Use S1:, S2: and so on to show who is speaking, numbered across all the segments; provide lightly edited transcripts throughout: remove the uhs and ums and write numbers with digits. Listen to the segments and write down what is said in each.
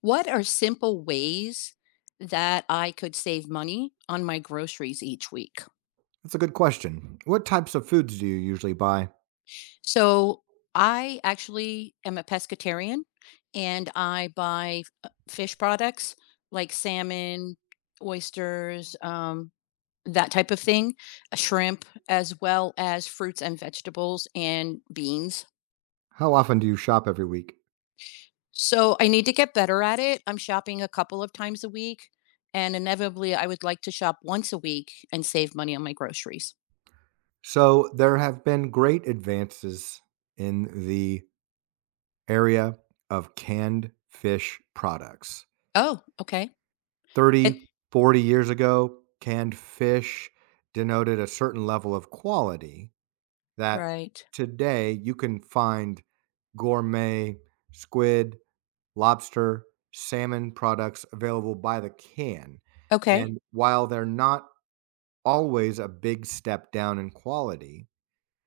S1: What are simple ways that I could save money on my groceries each week?
S2: That's a good question. What types of foods do you usually buy?
S1: So, I actually am a pescatarian and I buy fish products like salmon, oysters, that type of thing, shrimp, as well as fruits and vegetables and beans.
S2: How often do you shop every week?
S1: So, I need to get better at it. I'm shopping a couple of times a week, and inevitably, I would like to shop once a week and save money on my groceries.
S2: So, there have been great advances in the area of canned fish products.
S1: Oh, okay.
S2: 30,
S1: And
S2: 40 years ago, canned fish denoted a certain level of quality that
S1: right.
S2: today you can find gourmet squid, lobster, salmon products available by the can.
S1: Okay.
S2: And while they're not always a big step down in quality.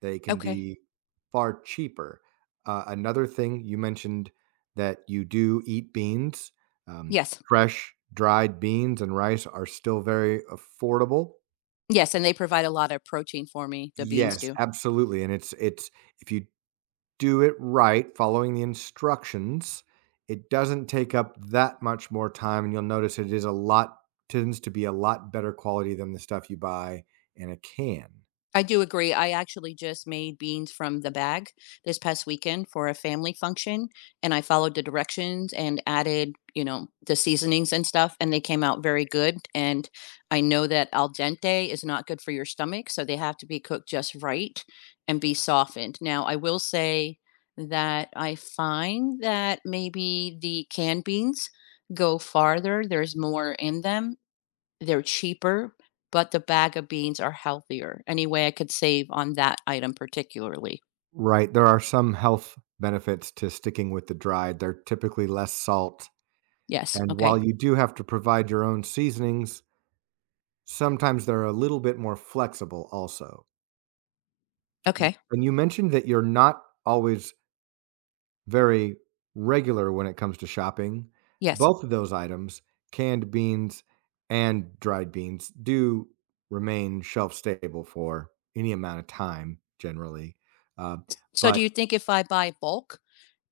S2: They can
S1: Okay.
S2: be far cheaper. Another thing you mentioned that you do eat beans. Um,
S1: Yes.
S2: Fresh, dried beans and rice are still very affordable.
S1: Yes, and they provide a lot of protein for me, the
S2: Yeah.
S1: beans
S2: Yes,
S1: do.
S2: absolutely. And it's if you do it right, following the instructions, it doesn't take up that much more time, and you'll notice it is a lot tends to be a lot better quality than the stuff you buy in a can.
S1: I do agree. I actually just made beans from the bag this past weekend for a family function, and I followed the directions and added, you know, the seasonings and stuff, and they came out very good. And I know that al dente is not good for your stomach, so they have to be cooked just right and be softened. Now, I will say that I find that maybe the canned beans go farther, there's more in them, they're cheaper, but the bag of beans are healthier. Any way I could save on that item particularly?
S2: Right, there are some health benefits to sticking with the dried. They're typically less salt,
S1: Yes,
S2: and while
S1: okay.
S2: you do have to provide your own seasonings, sometimes they're a little bit more flexible also.
S1: Okay,
S2: And you mentioned that you're not always very regular when it comes to shopping.
S1: yes.
S2: Both of those items, canned beans and dried beans, do remain shelf stable for any amount of time generally. Uh,
S1: So do
S2: but
S1: you think if I buy bulk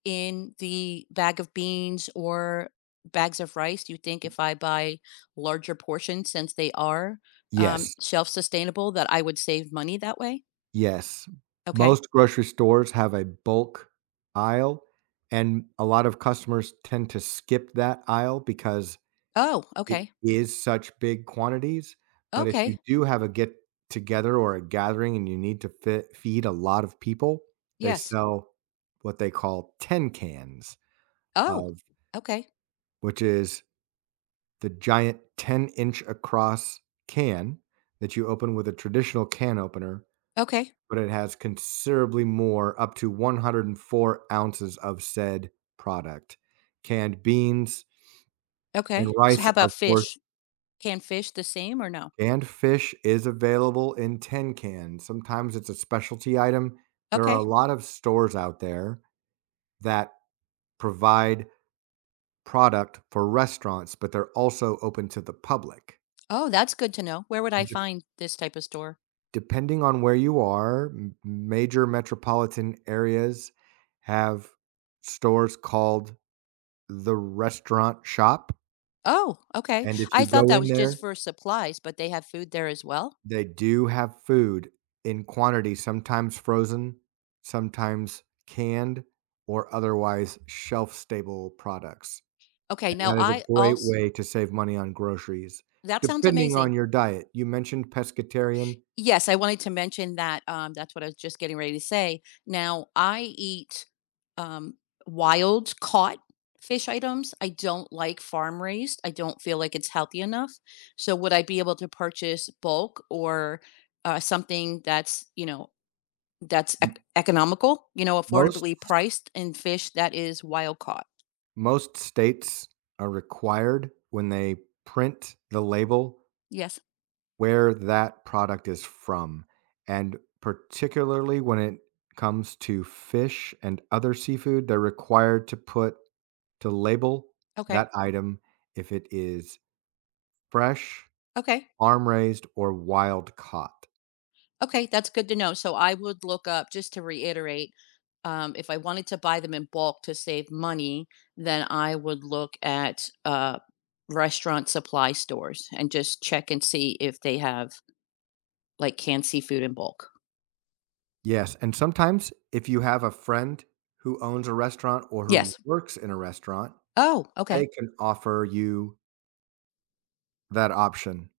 S1: in the bag of beans or bags of rice, do you think if I buy larger portions since they are,
S2: yes.
S1: self-sustainable that I would save money that way?
S2: Yes.
S1: Okay.
S2: Most grocery stores have a bulk aisle, and a lot of customers tend to skip that aisle because
S1: Oh,
S2: it
S1: okay.
S2: is such big quantities, but if you
S1: Okay.
S2: do have a get together or a gathering and you need to fe feed a lot of people, they
S1: Yes.
S2: sell what they call "10 cans"
S1: Oh,
S2: of
S1: okay.
S2: which is the giant 10-inch across can that you open with a traditional can opener
S1: Okay.
S2: but it has considerably more, up to 104 ounces of said product. Canned beans
S1: Okay.
S2: and
S1: So
S2: rice,
S1: how
S2: of
S1: about
S2: course,
S1: fish? Can fish the same or no?
S2: canned fish is available in tin cans. Sometimes it's a specialty item. There are a
S1: Okay.
S2: lot of stores out there that provide product for restaurants, but they're also open to the public.
S1: Oh, that's good to know. Where would I
S2: De-
S1: find this type of store?
S2: depending on where you are, major metropolitan areas have stores called the restaurant shop,
S1: Oh, okay.
S2: and if you
S1: I thought
S2: go
S1: that
S2: in
S1: was just
S2: there,
S1: for supplies, but they have food there as well.
S2: they do have food in quantity, sometimes frozen, sometimes canned, or otherwise shelf-stable products,
S1: Okay,
S2: and
S1: now
S2: that is
S1: I
S2: a great
S1: also
S2: way to save money on groceries,
S1: that sounds
S2: depending on
S1: amazing.
S2: your diet. You mentioned pescatarian.
S1: Yes, I wanted to mention that. That's what I was just getting ready to say. Now I eat um, wild caught fish items. I don't like farm raised. I don't feel like it's healthy enough. So would I be able to purchase bulk or something that's that's
S2: M
S1: ec economical,
S2: most
S1: affordably priced and fish that is wild caught.
S2: most states are required when they print the label
S1: Yes.
S2: where that product is from, and particularly when it comes to fish and other seafood, they're required to put to label that
S1: Okay.
S2: item if it is fresh,
S1: Okay.
S2: farm raised, or wild caught.
S1: Okay. That's good to know. So I would look up, just to reiterate, if I wanted to buy them in bulk to save money, then I would look at restaurant supply stores and just check and see if they have like canned seafood in bulk.
S2: Yes, and sometimes if you have a friend who owns a restaurant or who
S1: Yes.
S2: works in a restaurant,
S1: Oh, okay.
S2: they can offer you that option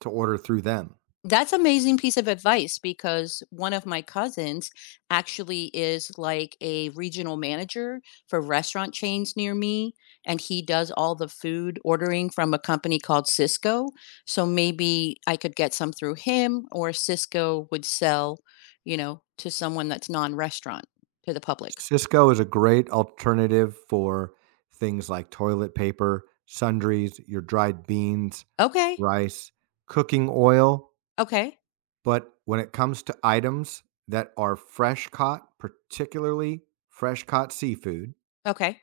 S2: to order through them.
S1: That's amazing piece of advice because one of my cousins actually is like a regional manager for restaurant chains near me, and he does all the food ordering from a company called Cisco. So maybe I could get some through him, or Cisco would sell, to someone that's non-restaurant to the public.
S2: Cisco is a great alternative for things like toilet paper, sundries, your dried beans,
S1: Okay.
S2: rice, cooking oil,
S1: Okay.
S2: but when it comes to items that are fresh caught, particularly fresh caught seafood,
S1: Okay.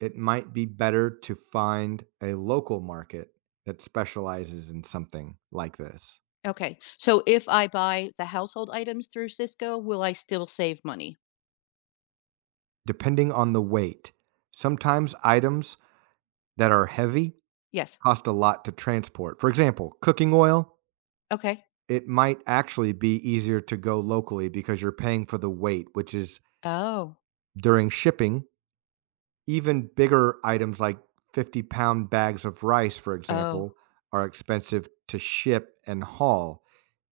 S2: it might be better to find a local market that specializes in something like this.
S1: Okay. So if I buy the household items through Cisco, will I still save money?
S2: Depending on the weight, sometimes items that are heavy
S1: Yes.
S2: cost a lot to transport. For example, cooking oil.
S1: Okay.
S2: It might actually be easier to go locally because you're paying for the weight, which is
S1: Oh.
S2: during shipping, even bigger items like 50-pound bags of rice, for
S1: Oh,
S2: example, are expensive to ship and haul.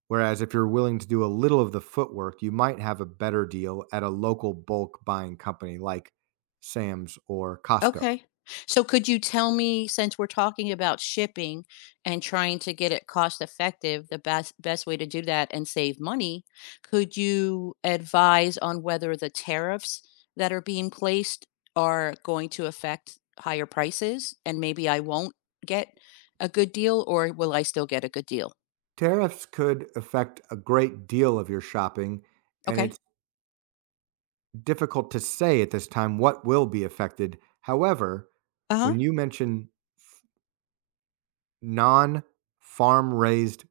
S2: Whereas if you're willing to do a little of the footwork, you might have a better deal at a local bulk buying company like Sam's or Costco.
S1: okay. So could you tell me, since we're talking about shipping and trying to get it cost effective, the best way to do that and save money, could you advise on whether the tariffs that are being placed are going to affect higher prices and maybe I won't get a good deal or will I still get a good deal?
S2: Tariffs could affect a great deal of your shopping, and
S1: Okay.
S2: it's difficult to say at this time what will be affected. However,
S1: Uh-huh.
S2: when you mention non-farm raised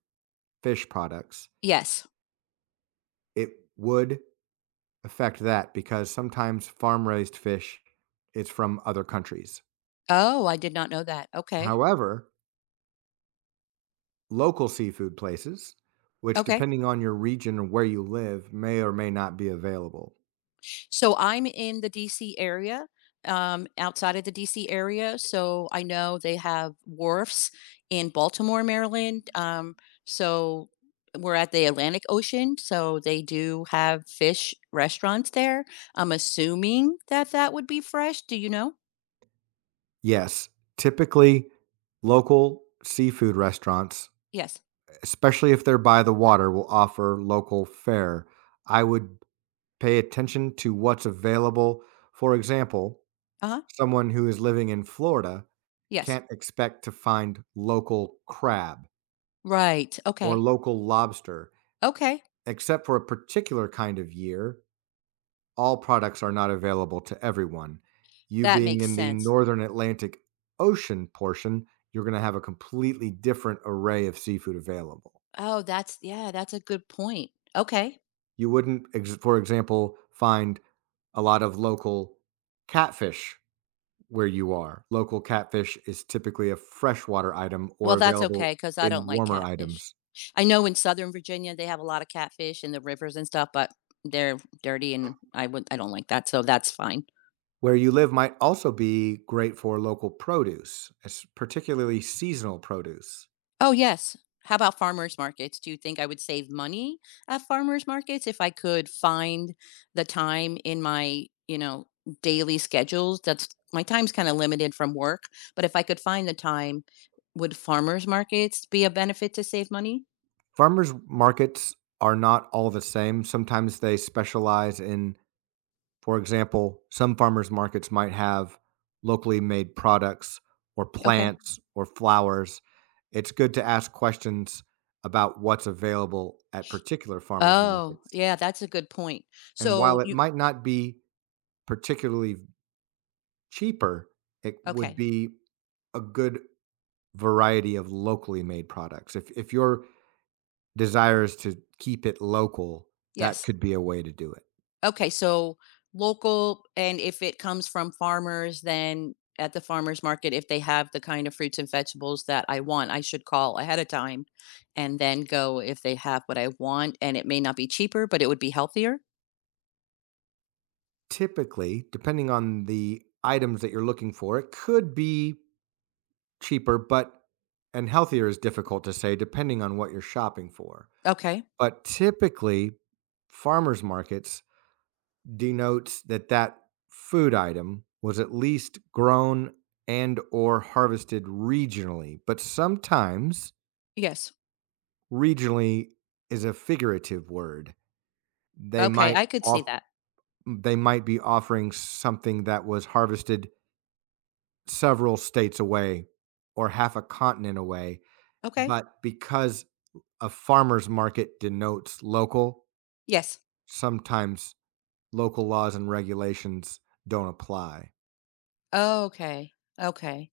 S2: fish products,
S1: Yes.
S2: it would affect that because sometimes farm raised fish is from other countries.
S1: Oh, I did not know that. Okay.
S2: However, local seafood places, which
S1: Okay.
S2: depending on your region or where you live, may or may not be available.
S1: So I'm in the DC area, outside of the DC area. So I know they have wharfs in Baltimore, Maryland. So we're at the Atlantic Ocean. So they do have fish restaurants there. I'm assuming that that would be fresh. Do you know?
S2: Yes, typically local seafood restaurants
S1: Yes.
S2: especially if they're by the water, will offer local fare. I would pay attention to what's available. For example,
S1: Uh huh.
S2: someone who is living in Florida
S1: Yes.
S2: can't expect to find local crab
S1: Right.
S2: or
S1: Okay.
S2: local lobster,
S1: Okay.
S2: except for a particular kind of year. All products are not available to everyone. You
S1: That
S2: being
S1: makes
S2: in the
S1: sense.
S2: northern Atlantic Ocean portion, you're going to have a completely different array of seafood available.
S1: Oh, that's, yeah, that's a good point. Okay.
S2: You wouldn't, for example, find a lot of local catfish where you are. Local catfish is typically a freshwater item or
S1: Well, that's
S2: available
S1: okay because I
S2: in
S1: don't like
S2: warmer
S1: catfish.
S2: items.
S1: I know in Southern Virginia, they have a lot of catfish in the rivers and stuff, but they're dirty and I don't like that, so that's fine.
S2: Where you live might also be great for local produce, particularly seasonal produce.
S1: Oh, yes. How about farmers markets? Do you think I would save money at farmers markets if I could find the time in my, daily schedules? That's my time's kinda limited from work, but if I could find the time, would farmers markets be a benefit to save money?
S2: Farmers markets are not all the same. Sometimes they specialize in. For example, some farmers markets might have locally made products or
S1: Okay.
S2: plants or flowers. It's good to ask questions about what's available at particular farmers
S1: Oh,
S2: markets.
S1: yeah, that's a good point.
S2: And while
S1: So,
S2: it
S1: you
S2: might not be particularly cheaper, it would
S1: Okay.
S2: be a good variety of locally made products. If you're desires to keep it local, that
S1: Yes.
S2: could be a way to do it.
S1: Okay. So local, and if it comes from farmers, then at the farmers market, if they have the kind of fruits and vegetables that I want, I should call ahead of time and then go if they have what I want. And it may not be cheaper, but it would be healthier.
S2: Typically, depending on the items that you're looking for, it could be cheaper, but and healthier is difficult to say depending on what you're shopping for.
S1: Okay.
S2: But typically, farmers markets denotes that that food item was at least grown and or harvested regionally but sometimes
S1: Yes.
S2: regionally is a figurative word they
S1: Okay. I could see that.
S2: they might be offering something that was harvested several states away or half a continent away
S1: Okay.
S2: but because a farmers market denotes local
S1: Yes.
S2: sometimes local laws and regulations don't apply.
S1: Okay. Okay.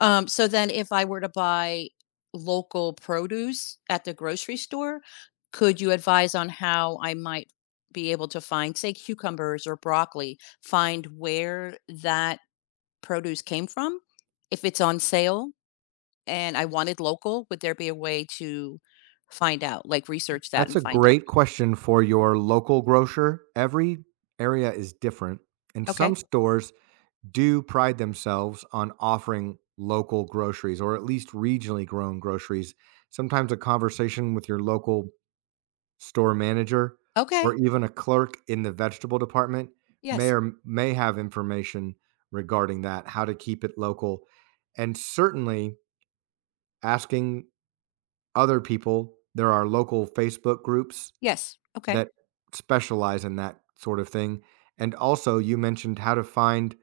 S1: So then if I were to buy local produce at the grocery store, could you advise on how I might be able to find, say, cucumbers or broccoli, find where that produce came from? If it's on sale and I wanted local, would there be a way to find out, like research that
S2: That's
S1: and
S2: a
S1: find out?
S2: great question for your local grocer. Every area is different, and some
S1: Okay.
S2: stores do pride themselves on offering local groceries or at least regionally grown groceries. Sometimes a conversation with your local store manager or
S1: Okay.
S2: even a clerk in the vegetable department may
S1: Yes.
S2: or may have information regarding that, how to keep it local. And certainly asking other people, there are local Facebook groups
S1: Yes. Okay.
S2: that specialize in that sort of thing. And also, you mentioned how to find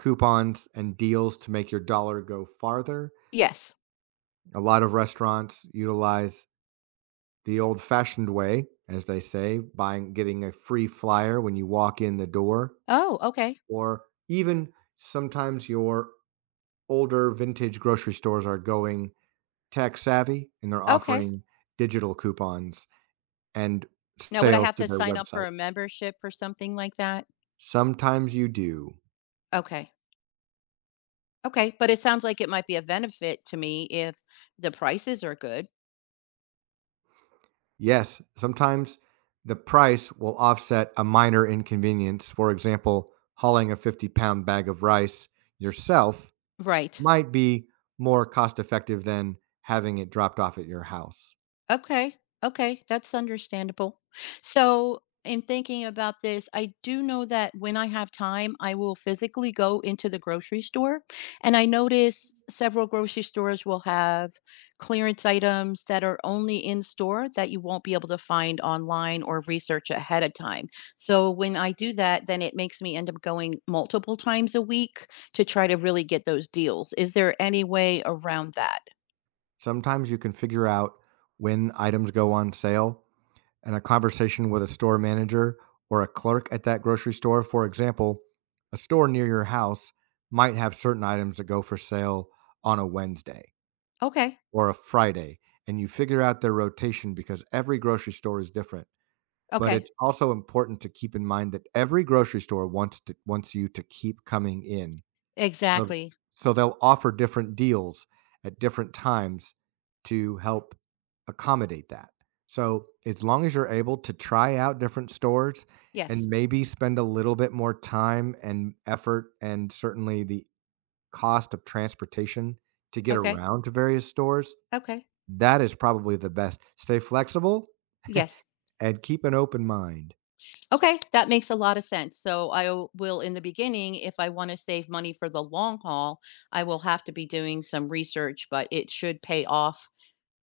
S2: coupons and deals to make your dollar go farther.
S1: Yes.
S2: A lot of restaurants utilize the old fashioned way, as they say, buying, getting a free flyer when you walk in the door,
S1: Oh, okay.
S2: or even sometimes your older vintage grocery stores are going tech savvy and they're
S1: Okay.
S2: offering digital coupons and
S1: Now, would I
S2: sales
S1: have
S2: to
S1: to
S2: their
S1: sign up for a
S2: websites.
S1: membership for something like that?
S2: Sometimes you do.
S1: Okay. Okay, but it sounds like it might be a benefit to me if the prices are good.
S2: Yes, sometimes the price will offset a minor inconvenience. For example, hauling a 50-pound bag of rice yourself
S1: Right.
S2: might be more cost effective than having it dropped off at your house.
S1: Okay. Okay. That's understandable. So, in thinking about this, I do know that when I have time, I will physically go into the grocery store. And I notice several grocery stores will have clearance items that are only in store that you won't be able to find online or research ahead of time. So, when I do that, then it makes me end up going multiple times a week to try to really get those deals. Is there any way around that?
S2: Sometimes you can figure out when items go on sale, and a conversation with a store manager or a clerk at that grocery store, for example, a store near your house might have certain items that go for sale on a Wednesday
S1: Okay.
S2: or a Friday, and you figure out their rotation because every grocery store is different. But
S1: Okay.
S2: it's also important to keep in mind that every grocery store wants you to keep coming in. So,
S1: Exactly.
S2: they'll offer different deals at different times to help accommodate that. So as long as you're able to try out different stores
S1: Yes.
S2: and maybe spend a little bit more time and effort and certainly the cost of transportation to get
S1: Okay.
S2: around to various stores,
S1: Okay.
S2: that is probably the best. Stay flexible
S1: Yes.
S2: and keep an open mind.
S1: Okay. That makes a lot of sense. So I will, in the beginning, if I want to save money for the long haul, I will have to be doing some research, but it should pay off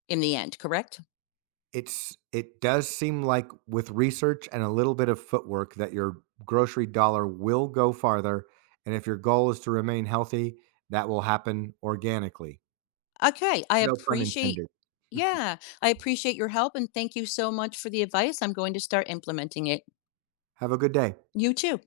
S1: in the end, correct?
S2: It does seem like with research and a little bit of footwork that your grocery dollar will go farther, and if your goal is to remain healthy, that will happen organically.
S1: Okay. I
S2: No pun
S1: appreciate,
S2: intended.
S1: yeah, I appreciate your help and thank you so much for the advice. I'm going to start implementing it.
S2: Have a good day.
S1: You too.